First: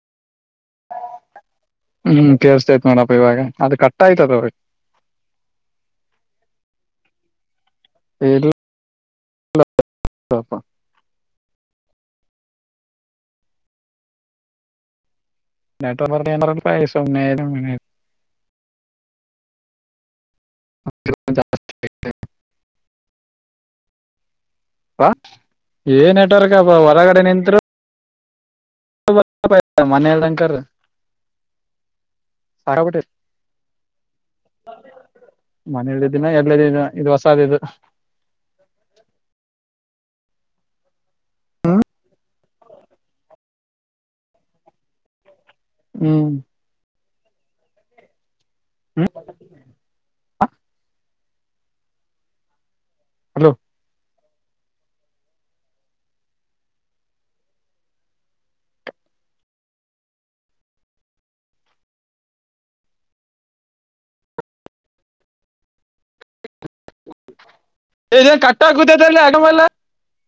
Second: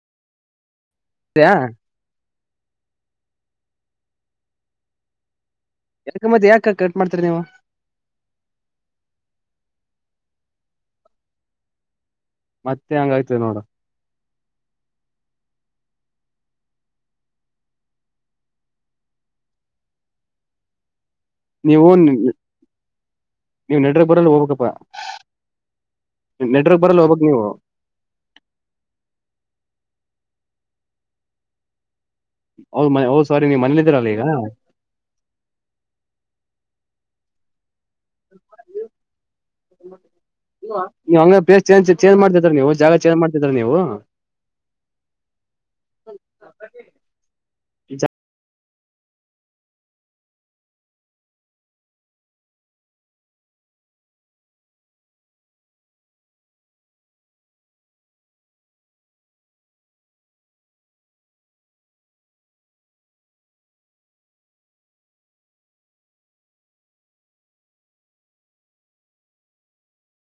ದ್ಯಾ ಹ್ಮ್ ಕೇಳ್ಸ್ತತ್ ನೋಡಪ್ಪ ಇವಾಗ ಅದು ಕಟ್ಟ ಆಯ್ತದು. ಯಾಕ ಮತ್ತೆ ಯಾಕ ಕಟ್ ಮಾಡ್ತರಿ ನೀವು. ಹೇ ಇಲ್ ಪ ಮತ್ತೆ ಹೆಂಗ ಆಯ್ತದೆ ನೋಡು. [unintelligible] ನೀವುನ್ ನೀವು ನೆಡ್ರ್ ಬರಲ್ ಹೋಬೇಕಪ್ ಹ ಏ ನೆಟ್ವರ್ಕ್ಪ ನೆಟ್ವರ್ಕ್ ಬರಲ್ಲ ಹೊರಗಡೆ ಹೋಗ್ಬೇಕಕ್ ನೀವು ನಿಂತ್ರು [unintelligible] ಮನೆಳ್ ದಂಕರ್ ಹೌದು ಬಟ್ಟ ಹೌದು ಸಾರಿ ನೀವು ಮನೇಲಿದ್ದೀರಲ್ಲ ಈಗ ಮನಿಲದ್ದಿನ ಎ್ದ ದಿನ ಇದು ಹೊಸಾದ ಇದು. ಅಹ್ [inaudible] ನೀ ಹಂಗ ಪ್ಲೇಸ್ ಚೇಂಜ್ ಚೇಂಜ್ ಮಾಡ್ತಿದ್ರ ನೀವು ಜಾಗ ಚೇಂಜ್ ಮಾಡ್ತಿದ್ರ ನೀವು, ಹ್ಮ್ ಹ್ಮ ಹಲೋ ನ್ ಕಟ್ಟಾಗುದ ಅದಲ್ಲಿ ಆಡವಲ್ಲ.